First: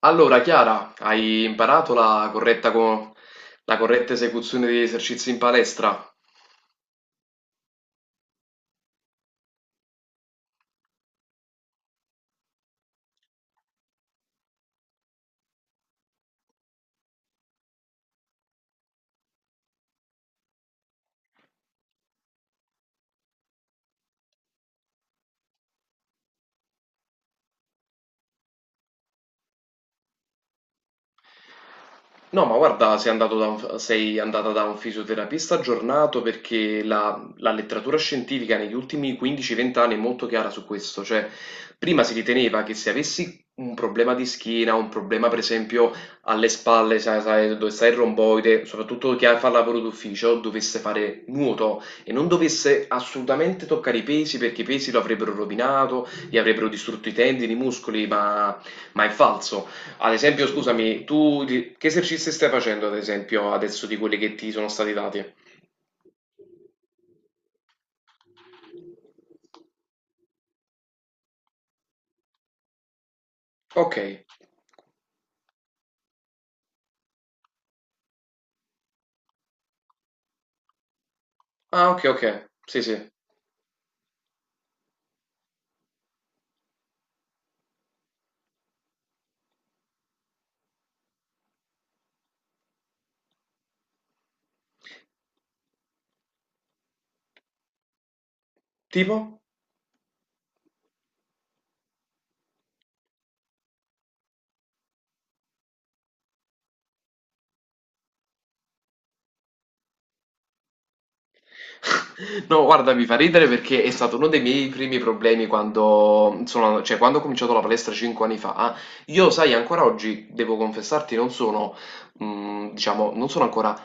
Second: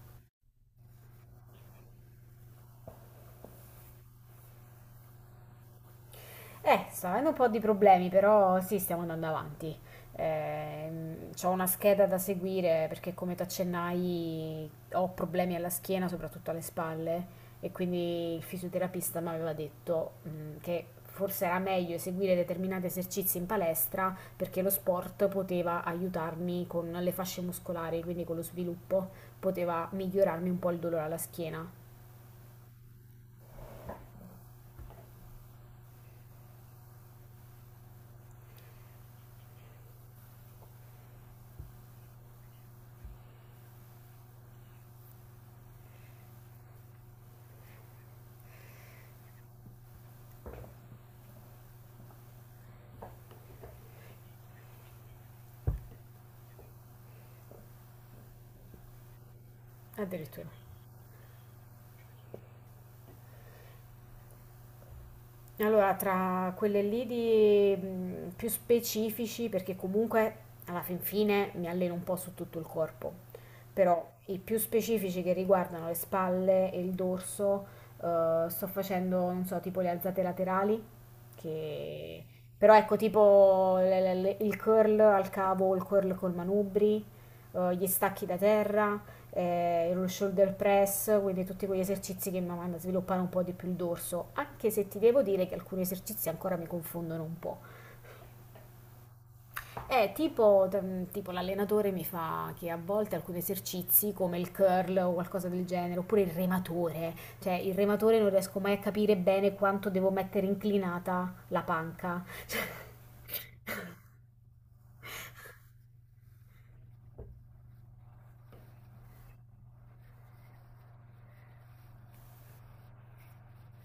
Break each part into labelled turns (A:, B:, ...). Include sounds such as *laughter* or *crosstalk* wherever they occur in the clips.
A: Allora, Chiara, hai imparato la corretta, la corretta esecuzione degli esercizi in palestra?
B: Sto avendo un po' di problemi, però sì, stiamo andando avanti. C'ho una scheda da seguire perché, come ti accennai, ho problemi alla schiena, soprattutto alle spalle, e quindi il fisioterapista mi aveva detto che forse era meglio eseguire determinati esercizi in palestra perché lo sport poteva aiutarmi con le fasce muscolari, quindi con lo sviluppo, poteva migliorarmi un po' il dolore alla schiena.
A: No, ma guarda, sei andata da un fisioterapista aggiornato perché la letteratura scientifica negli ultimi 15-20 anni è molto chiara su questo. Cioè, prima si riteneva che se avessi un problema di schiena, un problema per esempio alle spalle, sai dove sta il romboide, soprattutto chi fa lavoro d'ufficio, dovesse fare nuoto e non dovesse assolutamente toccare i pesi perché i pesi lo avrebbero rovinato, gli avrebbero distrutto i tendini, i muscoli, ma è falso. Ad esempio,
B: Addirittura.
A: scusami, che esercizi stai facendo, ad esempio, adesso di quelli che ti sono stati dati?
B: Allora, tra quelle lì di più specifici, perché comunque alla fin fine mi alleno un po' su tutto il corpo,
A: Ok.
B: però i più specifici che riguardano le spalle e il dorso, sto facendo, non so, tipo le alzate laterali,
A: Ah, ok,
B: che.
A: ok.
B: Però
A: Sì,
B: ecco
A: sì.
B: tipo il curl al cavo o il curl col manubri, gli stacchi da terra, lo shoulder press, quindi tutti quegli esercizi che mi mandano a sviluppare un po' di più il dorso, anche se ti devo dire che alcuni esercizi ancora mi confondono un po'.
A: Tipo?
B: Tipo l'allenatore mi fa che a volte alcuni esercizi come il curl o qualcosa del genere, oppure il rematore, cioè il rematore non riesco mai a capire bene quanto devo mettere inclinata la panca. *laughs*
A: *laughs*
B: Cioè,
A: No, guarda, mi fa ridere perché è stato uno dei miei primi problemi quando, sono, cioè, quando ho cominciato la palestra 5 anni fa. Io, sai, ancora oggi, devo confessarti, non sono, diciamo, non sono ancora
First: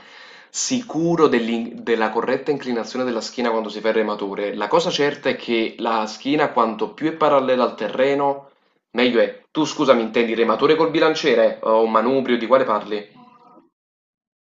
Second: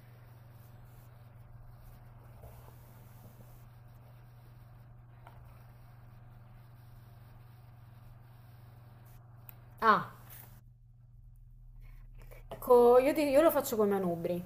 A: sicuro della corretta inclinazione della schiena quando si fa il rematore. La cosa certa è che la schiena, quanto più è parallela al terreno, meglio è. Tu, scusami,
B: ah,
A: intendi rematore col bilanciere o manubrio, di quale
B: ecco, io, ti-
A: parli?
B: io lo faccio con manubri.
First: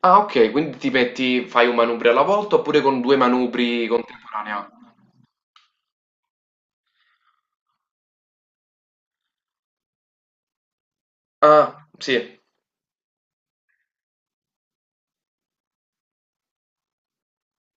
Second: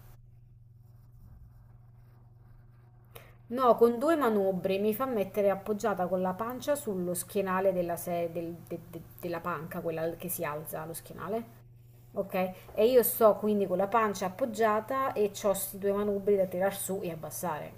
A: Ah ok, quindi ti metti, fai un manubrio alla volta oppure con due
B: No,
A: manubri
B: con due
A: contemporanea?
B: manubri mi fa mettere appoggiata con la pancia sullo schienale della, della panca, quella che si alza, lo schienale.
A: Ah, sì.
B: Okay, e io sto quindi con la pancia appoggiata e c'ho sti due manubri da tirar su e abbassare.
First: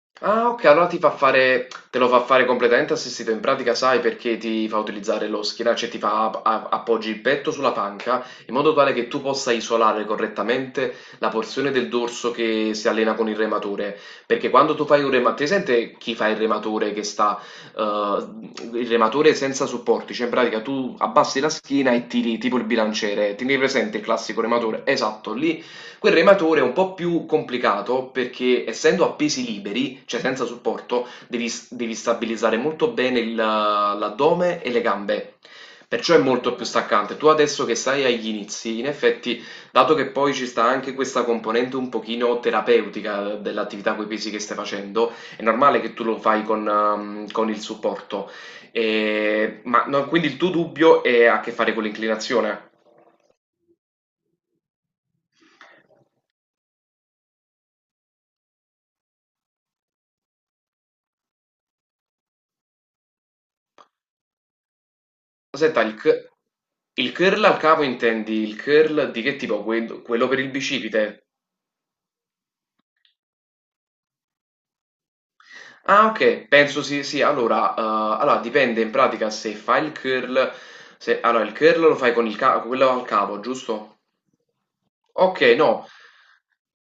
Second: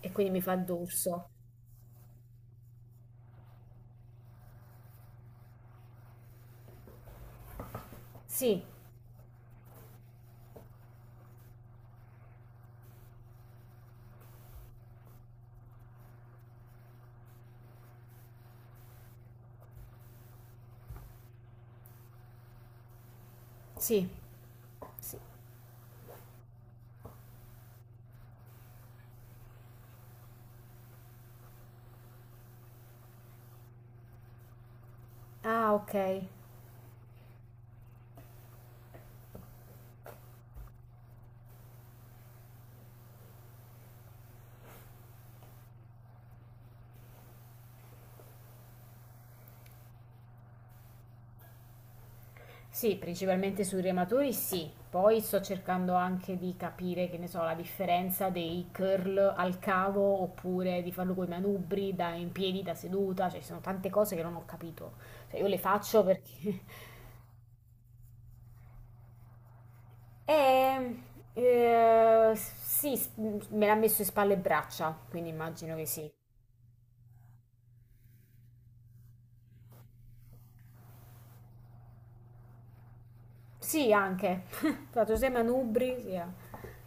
B: E quindi mi
A: Ah
B: fa il
A: ok, allora ti fa
B: dorso.
A: fare, te lo fa fare completamente assistito, in pratica sai perché ti fa utilizzare lo schienaccio e ti fa appoggi il petto sulla panca in
B: Sì,
A: modo tale che tu possa isolare correttamente la porzione del dorso che si allena con il rematore, perché quando tu fai un rematore, ti sente chi fa il rematore che sta, eh, il rematore senza supporti, cioè in pratica tu abbassi la schiena e tiri tipo il bilanciere, tieni presente il
B: sì,
A: classico rematore?
B: sì.
A: Esatto, lì quel rematore è un po' più complicato perché essendo a pesi liberi, cioè senza supporto, devi stabilizzare molto bene l'addome e le gambe.
B: Ah, ok.
A: Perciò è molto più staccante. Tu adesso che stai agli inizi, in effetti, dato che poi ci sta anche questa componente un pochino terapeutica dell'attività con i pesi che stai facendo, è normale che tu lo fai con il supporto. Ma no, quindi il tuo dubbio è a che fare con l'inclinazione?
B: Sì, principalmente sui rematori sì. Poi sto cercando anche di capire, che ne so, la differenza dei curl al cavo oppure di farlo con i manubri, da in piedi, da seduta, cioè ci sono tante cose che non ho capito. Cioè io le
A: Senta,
B: faccio perché.
A: il curl al capo intendi il curl di che tipo? Quello per il
B: Eh,
A: bicipite?
B: sì, me l'ha messo in spalle e braccia, quindi immagino che
A: Ah,
B: sì.
A: ok, penso sì, sì. Allora, allora, dipende in pratica se fai il curl, se, allora il curl lo fai con il quello al capo,
B: Sì,
A: giusto?
B: anche. *laughs* Fatto seme a
A: Okay, no.
B: Nubri, sì.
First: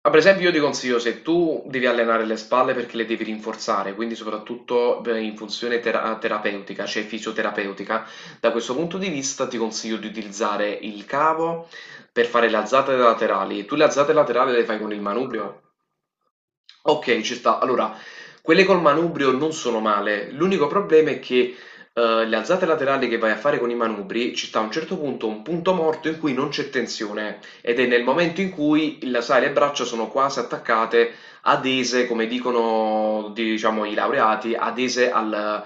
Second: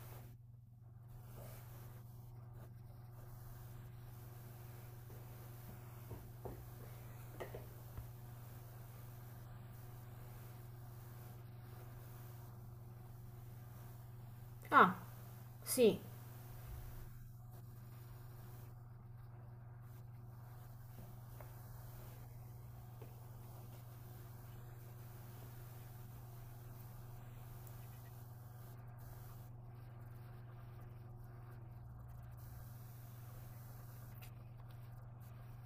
A: Ah, per esempio io ti consiglio se tu devi allenare le spalle perché le devi rinforzare, quindi soprattutto per in funzione terapeutica, cioè fisioterapeutica, da questo punto di vista ti consiglio di utilizzare il cavo per fare le alzate laterali. Tu le alzate laterali le fai con
B: Ah,
A: il manubrio?
B: sì,
A: Okay, ci sta. Allora, quelle col manubrio non sono male. L'unico problema è che, le alzate laterali che vai a fare con i manubri, ci sta a un certo punto un punto morto in cui non c'è tensione ed è nel momento in cui sai, le braccia sono quasi attaccate, adese, come dicono, diciamo, i laureati, adese al,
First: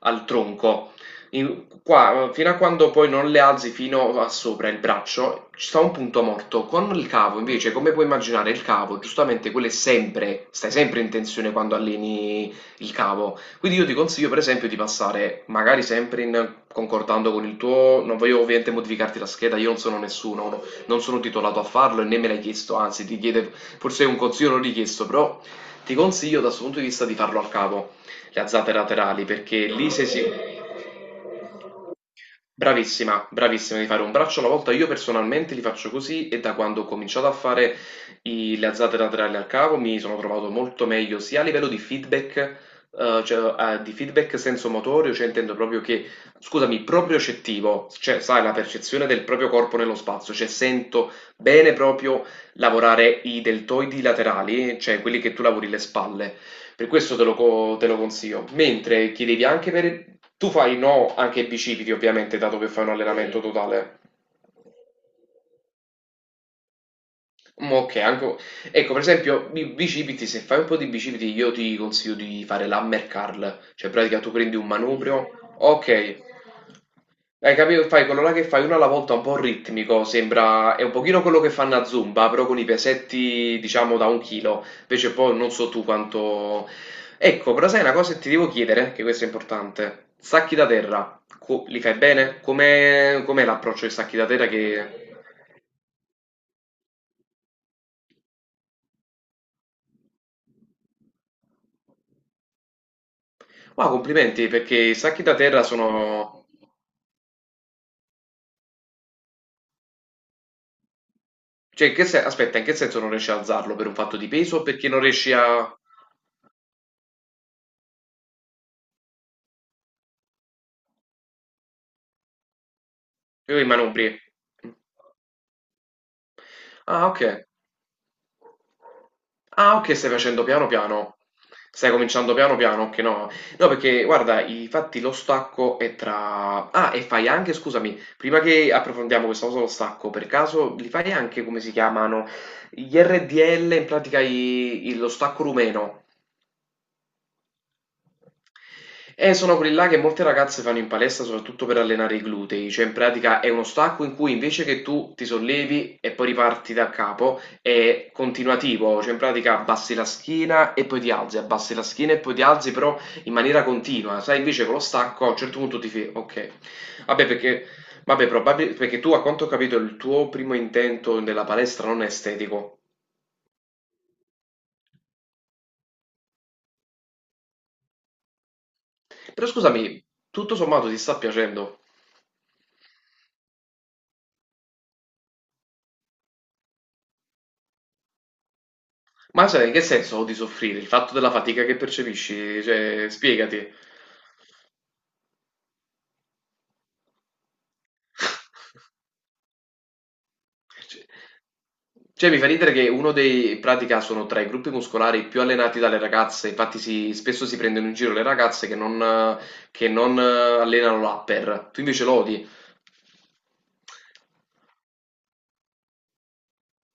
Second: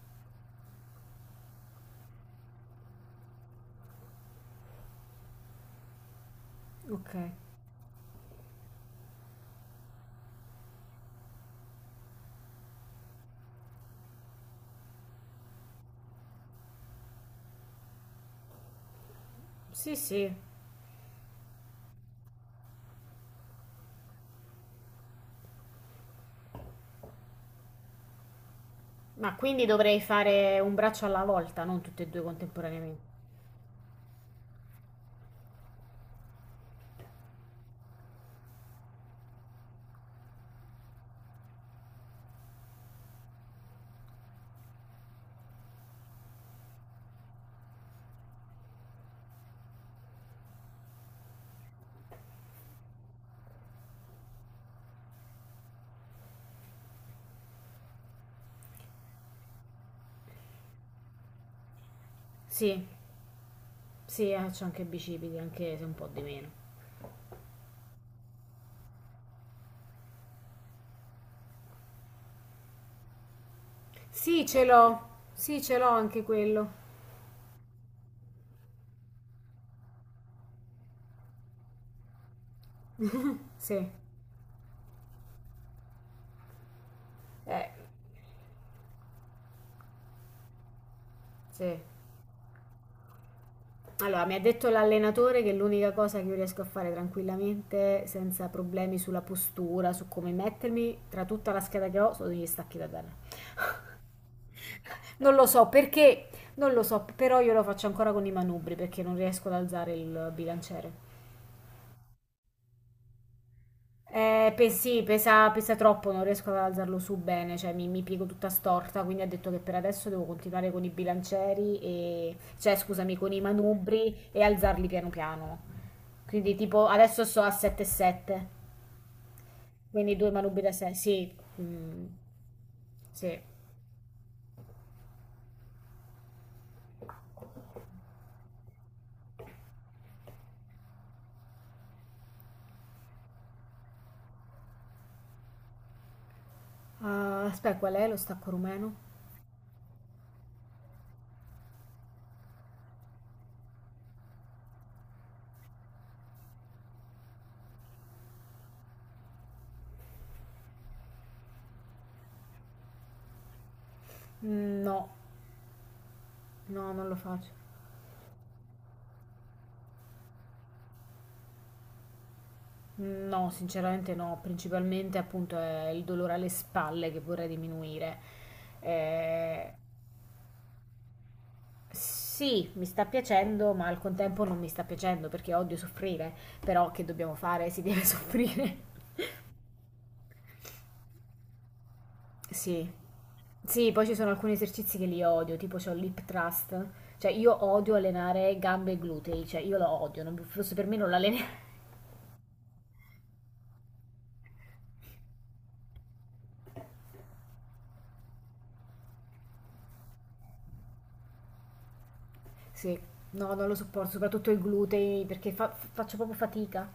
A: al tronco. Qua, fino a quando poi non le alzi fino a sopra il braccio, ci sta un punto morto. Con il
B: ok.
A: cavo, invece, come puoi immaginare, il cavo, giustamente, quello è sempre, stai sempre in tensione quando alleni il cavo. Quindi io ti consiglio, per esempio, di passare, magari sempre in, concordando con il tuo, non voglio ovviamente modificarti la scheda, io non
B: Sì,
A: sono
B: sì.
A: nessuno, non sono titolato a farlo e né me l'hai chiesto, anzi ti chiede forse un consiglio non richiesto, però ti consiglio da questo punto di vista di farlo al capo, le azzate laterali,
B: Ma quindi
A: perché lì
B: dovrei
A: sei,
B: fare un braccio alla volta, non tutti e due contemporaneamente.
A: bravissima, bravissima, devi fare un braccio alla volta. Io personalmente li faccio così e da quando ho cominciato a fare le alzate laterali al cavo mi sono trovato molto meglio sia a livello di feedback, di feedback senso motorio, cioè intendo proprio che, scusami, propriocettivo, cioè sai, la percezione del proprio corpo nello spazio, cioè sento bene proprio lavorare i deltoidi laterali, cioè quelli che tu lavori le spalle. Per questo te lo consiglio. Mentre chiedevi anche per... Tu fai no anche ai bicipiti, ovviamente, dato che fai
B: Sì,
A: un allenamento sì, totale.
B: sì, c'ho anche i bicipiti, anche se un po' di meno.
A: Mm, ok, anche... Ecco, per esempio, i bicipiti, se fai un po' di bicipiti, io ti consiglio di fare l'hammer curl. Cioè, in pratica, tu
B: Sì,
A: prendi
B: ce
A: un
B: l'ho.
A: manubrio.
B: Sì, ce l'ho anche
A: Ok,
B: quello.
A: hai capito? Fai quello là che fai uno alla volta un po' ritmico, sembra, è un pochino quello che fanno a Zumba, però con i pesetti,
B: Sì.
A: diciamo, da un chilo. Invece poi non so tu quanto... Ecco, però
B: Eh,
A: sai una cosa che ti devo chiedere, che questo è importante. Sacchi da terra,
B: sì.
A: li fai bene? Com'è l'approccio ai sacchi da
B: Allora, mi ha
A: terra
B: detto
A: che...
B: l'allenatore che l'unica cosa che io riesco a fare tranquillamente, senza problemi sulla postura, su come mettermi, tra tutta la scheda che ho, sono gli stacchi da terra. *laughs*
A: Wow, complimenti, perché i sacchi
B: Non
A: da
B: lo
A: terra
B: so perché,
A: sono...
B: non lo so, però io lo faccio ancora con i manubri perché non riesco ad alzare il bilanciere.
A: Cioè, in che se- aspetta, in che senso non riesci a alzarlo? Per un fatto di peso o perché non
B: Sì,
A: riesci
B: pesa,
A: a...
B: pesa troppo, non riesco ad alzarlo su bene, cioè mi piego tutta storta, quindi ha detto che per adesso devo continuare con i bilancieri e, cioè scusami, con i
A: Io i manubri.
B: manubri e alzarli piano piano. Quindi tipo
A: Ah,
B: adesso sto
A: ok.
B: a 7,7,
A: Ah, ok, stai
B: quindi due
A: facendo
B: manubri
A: piano
B: da 6.
A: piano.
B: Sì.
A: Stai
B: Mm,
A: cominciando piano piano, ok, no.
B: sì.
A: No, perché guarda, infatti lo stacco è tra... Ah, e fai anche, scusami, prima che approfondiamo questa cosa dello stacco, per caso li fai anche come si chiamano? Gli RDL, in pratica lo stacco rumeno.
B: Ah, aspetta, qual è lo stacco rumeno?
A: Sono quelli là che molte ragazze fanno in palestra soprattutto per allenare i glutei, cioè in pratica è uno stacco in cui invece che tu ti sollevi e poi riparti da capo, è continuativo, cioè in pratica abbassi la schiena e poi ti alzi, abbassi la schiena e poi ti alzi, però in maniera continua. Sai, invece con lo
B: Mm, no,
A: stacco a un certo punto ti fai, ok,
B: no, non lo
A: vabbè
B: faccio.
A: perché, vabbè, perché tu a quanto ho capito il tuo primo intento nella palestra non è estetico,
B: Mm, no, sinceramente no, principalmente appunto è il dolore alle spalle che vorrei diminuire.
A: però
B: Eh,
A: scusami, tutto sommato ti sta piacendo?
B: sì, mi sta piacendo, ma al contempo non mi sta piacendo perché odio soffrire, però che dobbiamo fare? Si deve soffrire. *laughs*
A: Ma cioè, in che senso odi soffrire? Il fatto della fatica che percepisci?
B: Sì.
A: Cioè, spiegati. *laughs*
B: Sì, poi ci sono alcuni esercizi che li odio, tipo c'ho l'hip thrust, cioè io odio allenare gambe e glutei, cioè io lo odio, non, forse per me
A: Cioè,
B: non l'alleno. *laughs*
A: cioè, mi fa ridere che uno dei, in pratica, sono tra i gruppi muscolari più allenati dalle ragazze, infatti spesso si prendono in giro le ragazze che non allenano l'upper, tu invece lo odi.
B: Sì, no, non lo sopporto, soprattutto il glutei perché fa- faccio proprio fatica.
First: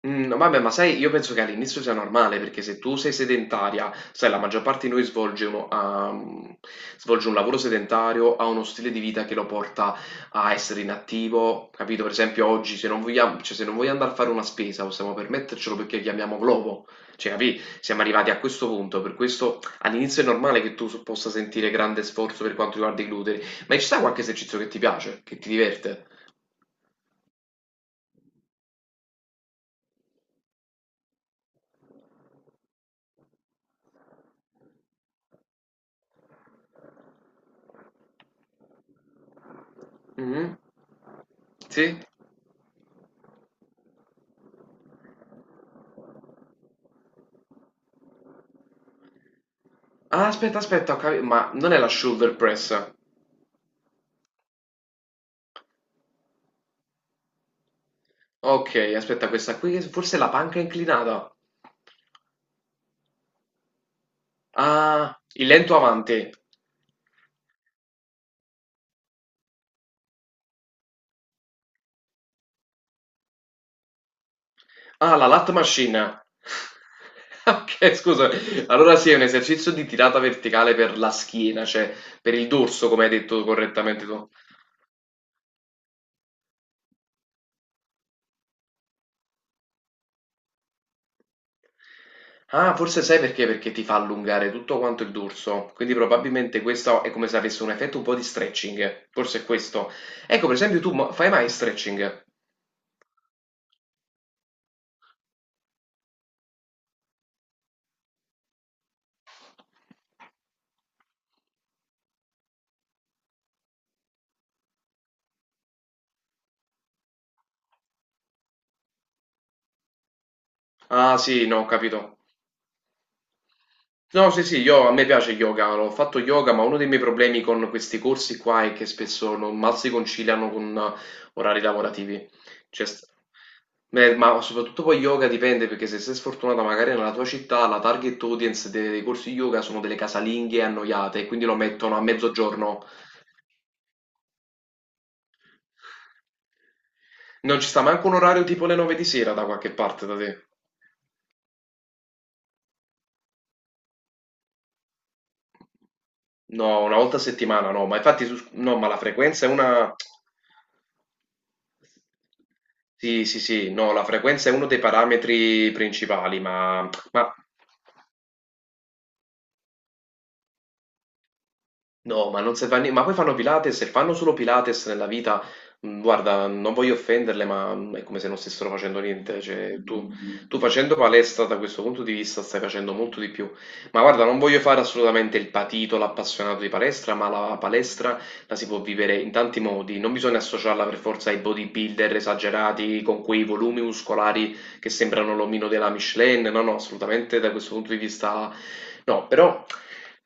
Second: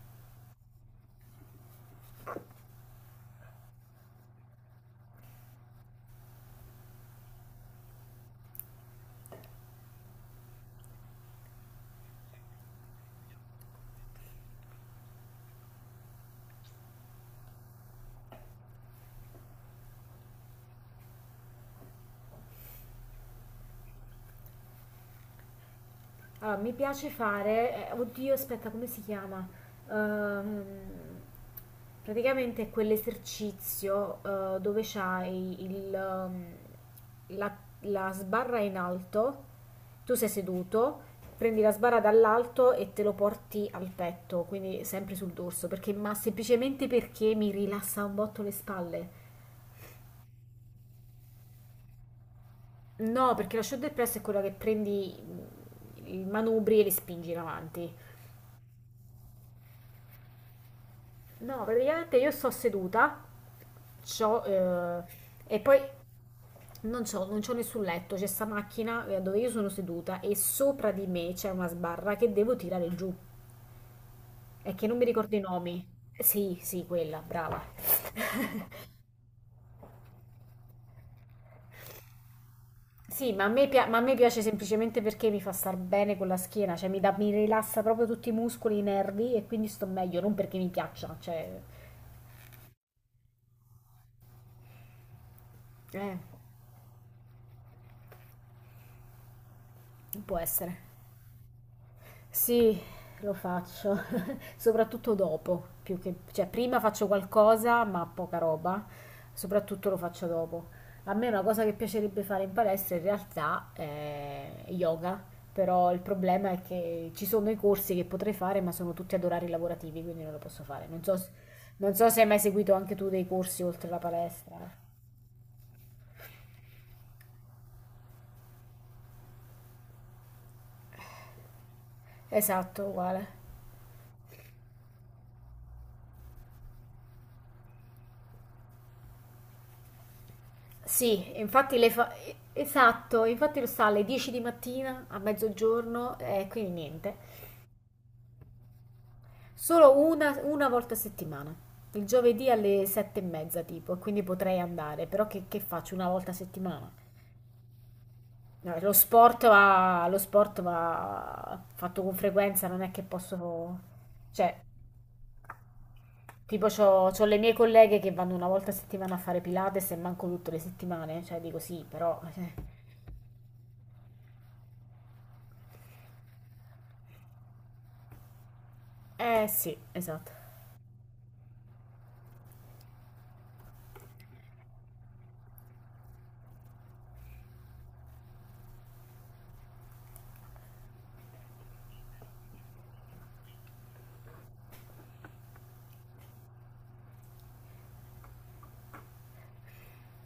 A: Mhmm, vabbè, ma sai, io penso che all'inizio sia normale, perché se tu sei sedentaria, sai la maggior parte di noi svolge uno ha svolge un lavoro sedentario, ha uno stile di vita che lo porta a essere inattivo, capito? Per esempio oggi se non vogliam cioè se non voglio andare a fare una spesa, possiamo permettercelo perché chiamiamo Glovo, cioè capì? Siamo arrivati a questo punto, per questo all'inizio è normale che tu s possa sentire grande sforzo per quanto riguarda i glutei, ma ci sta qualche esercizio che ti piace, che ti diverte?
B: Allora, mi piace fare, oddio, aspetta, come si chiama? Ehm, praticamente è quell'esercizio dove c'hai la, la sbarra in alto, tu sei
A: Mh-mh.
B: seduto, prendi la
A: Sì?
B: sbarra dall'alto e te lo porti al petto, quindi sempre sul dorso, perché, ma semplicemente perché mi rilassa un botto le spalle.
A: Ah, aspetta, ho capito. Ma non è la shoulder press.
B: No, perché la shoulder press è quella che prendi i manubri e li spingi in avanti.
A: Ok, aspetta, questa qui forse è la panca inclinata.
B: No, praticamente io sto seduta, c'ho, eh,
A: Ah, il
B: e
A: lento
B: poi
A: avanti.
B: non c'ho nessun letto, c'è sta macchina dove io sono seduta e sopra di me c'è una sbarra che devo tirare giù. È che non mi
A: Ah, la
B: ricordo i
A: lat
B: nomi.
A: machine. *laughs*
B: Sì, sì, quella, brava.
A: Ok, scusa. Allora sì, è un esercizio di tirata verticale per la schiena, cioè per il dorso, come hai
B: Sì, ma
A: detto
B: a me, pia- ma a
A: correttamente
B: me
A: tu.
B: piace semplicemente perché mi fa star bene con la schiena, cioè mi, dà- mi rilassa proprio tutti i muscoli, i nervi e quindi sto meglio, non perché mi piaccia, cioè,
A: Ah, forse sai perché? Perché ti fa allungare tutto quanto il dorso. Quindi
B: eh,
A: probabilmente questo è come se avesse un effetto un po' di stretching. Forse è questo.
B: può
A: Ecco, per esempio,
B: essere.
A: fai mai stretching?
B: Sì, lo faccio, *laughs* soprattutto dopo, più che, cioè prima faccio qualcosa, ma poca roba, soprattutto lo faccio dopo. A me una cosa che piacerebbe fare in palestra in realtà è yoga, però il problema è che ci sono i corsi che potrei fare, ma sono tutti ad orari lavorativi, quindi non lo posso fare. Non so,
A: Ah, sì, no, ho
B: non so
A: capito.
B: se hai mai seguito anche tu dei corsi oltre la
A: No, sì,
B: palestra.
A: sì, io, a me piace yoga, ho fatto yoga, ma uno dei miei problemi con questi corsi qua è che spesso non mal si conciliano con orari lavorativi.
B: Esatto,
A: Cioè,
B: uguale.
A: beh, ma soprattutto poi yoga dipende, perché se sei sfortunata magari nella tua città la target audience dei corsi yoga sono delle casalinghe annoiate, e
B: Sì,
A: quindi lo
B: infatti le
A: mettono a
B: fa.
A: mezzogiorno.
B: Esatto, infatti lo sta alle 10 di mattina, a mezzogiorno, e quindi niente.
A: Non ci sta manco un orario tipo le 9 di sera da qualche
B: Solo
A: parte da
B: una,
A: te.
B: una volta a settimana, il giovedì alle 7 e mezza tipo, e quindi potrei andare, però che faccio una volta a
A: No,
B: settimana?
A: una volta a settimana no, ma infatti su,
B: No,
A: no, ma la frequenza è una...
B: lo sport va fatto con frequenza, non è che
A: Sì, sì, sì,
B: posso.
A: no, la frequenza è
B: Cioè,
A: uno dei parametri principali,
B: tipo
A: ma,
B: c'ho
A: ma
B: le mie colleghe che vanno una volta a settimana a fare Pilates e manco tutte le settimane, cioè dico sì, però.
A: no, ma non serve a nie ma poi fanno Pilates, se fanno solo Pilates nella vita, mhmm, guarda, non voglio offenderle, ma, mhmm, è come se non stessero facendo niente,
B: Eh
A: cioè
B: sì,
A: tu
B: esatto.
A: tu facendo palestra da questo punto di vista stai facendo molto di più. Ma guarda, non voglio fare assolutamente il patito, l'appassionato di palestra, ma la palestra la si può vivere in tanti modi, non bisogna associarla per forza ai bodybuilder esagerati, con quei volumi muscolari che sembrano l'omino della Michelin, no, no, assolutamente da questo punto di vista no, però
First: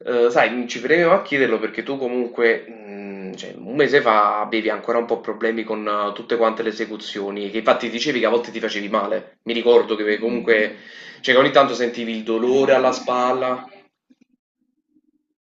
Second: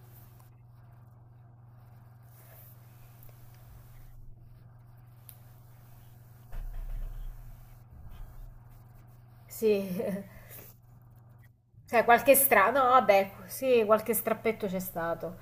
A: sai, ci premeva a chiederlo perché tu comunque, cioè, un mese fa avevi ancora un po' problemi con tutte quante le esecuzioni, che infatti dicevi che a volte ti facevi male. Mi
B: Sì.
A: ricordo che
B: *laughs*
A: comunque, cioè, che ogni tanto
B: Cioè,
A: sentivi il
B: qualche stra.
A: dolore
B: No,
A: alla
B: vabbè,
A: spalla.
B: sì, qualche strappetto c'è stato.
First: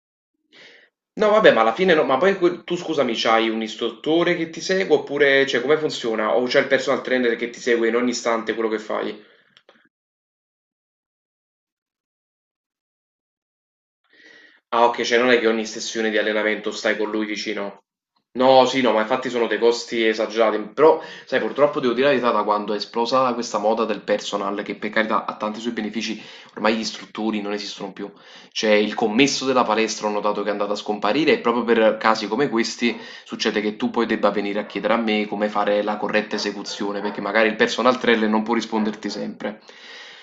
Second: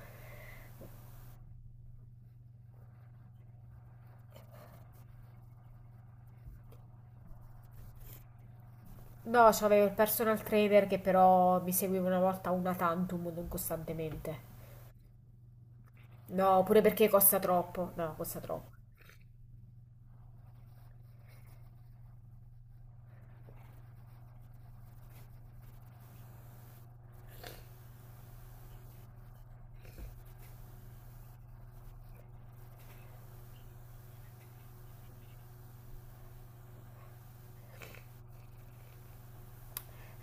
A: No, vabbè, ma alla fine no, ma poi tu scusami, c'hai un istruttore che ti segue oppure, cioè, come funziona? O c'è il personal trainer che ti segue in ogni istante quello che fai?
B: No, c'avevo il personal trainer che però mi seguiva una volta una tantum, non costantemente.
A: Ah ok, cioè non è che ogni sessione di
B: No,
A: allenamento
B: pure
A: stai
B: perché
A: con lui
B: costa
A: vicino.
B: troppo. No, costa
A: No,
B: troppo.
A: sì, no, ma infatti sono dei costi esagerati. Però, sai, purtroppo devo dire la verità, da quando è esplosa questa moda del personal, che per carità ha tanti suoi benefici, ormai gli istruttori non esistono più. Cioè, il commesso della palestra ho notato che è andato a scomparire e proprio per casi come questi succede che tu poi debba venire a chiedere a me come fare la corretta esecuzione, perché magari il personal trainer non può risponderti sempre.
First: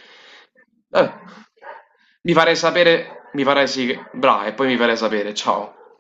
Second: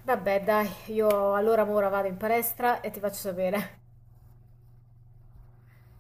B: Vabbè, dai,
A: Vabbè,
B: io allora ora vado in
A: mi farei
B: palestra e ti faccio
A: sapere, mi farei
B: sapere.
A: sì, bravo, e poi mi farei sapere, ciao.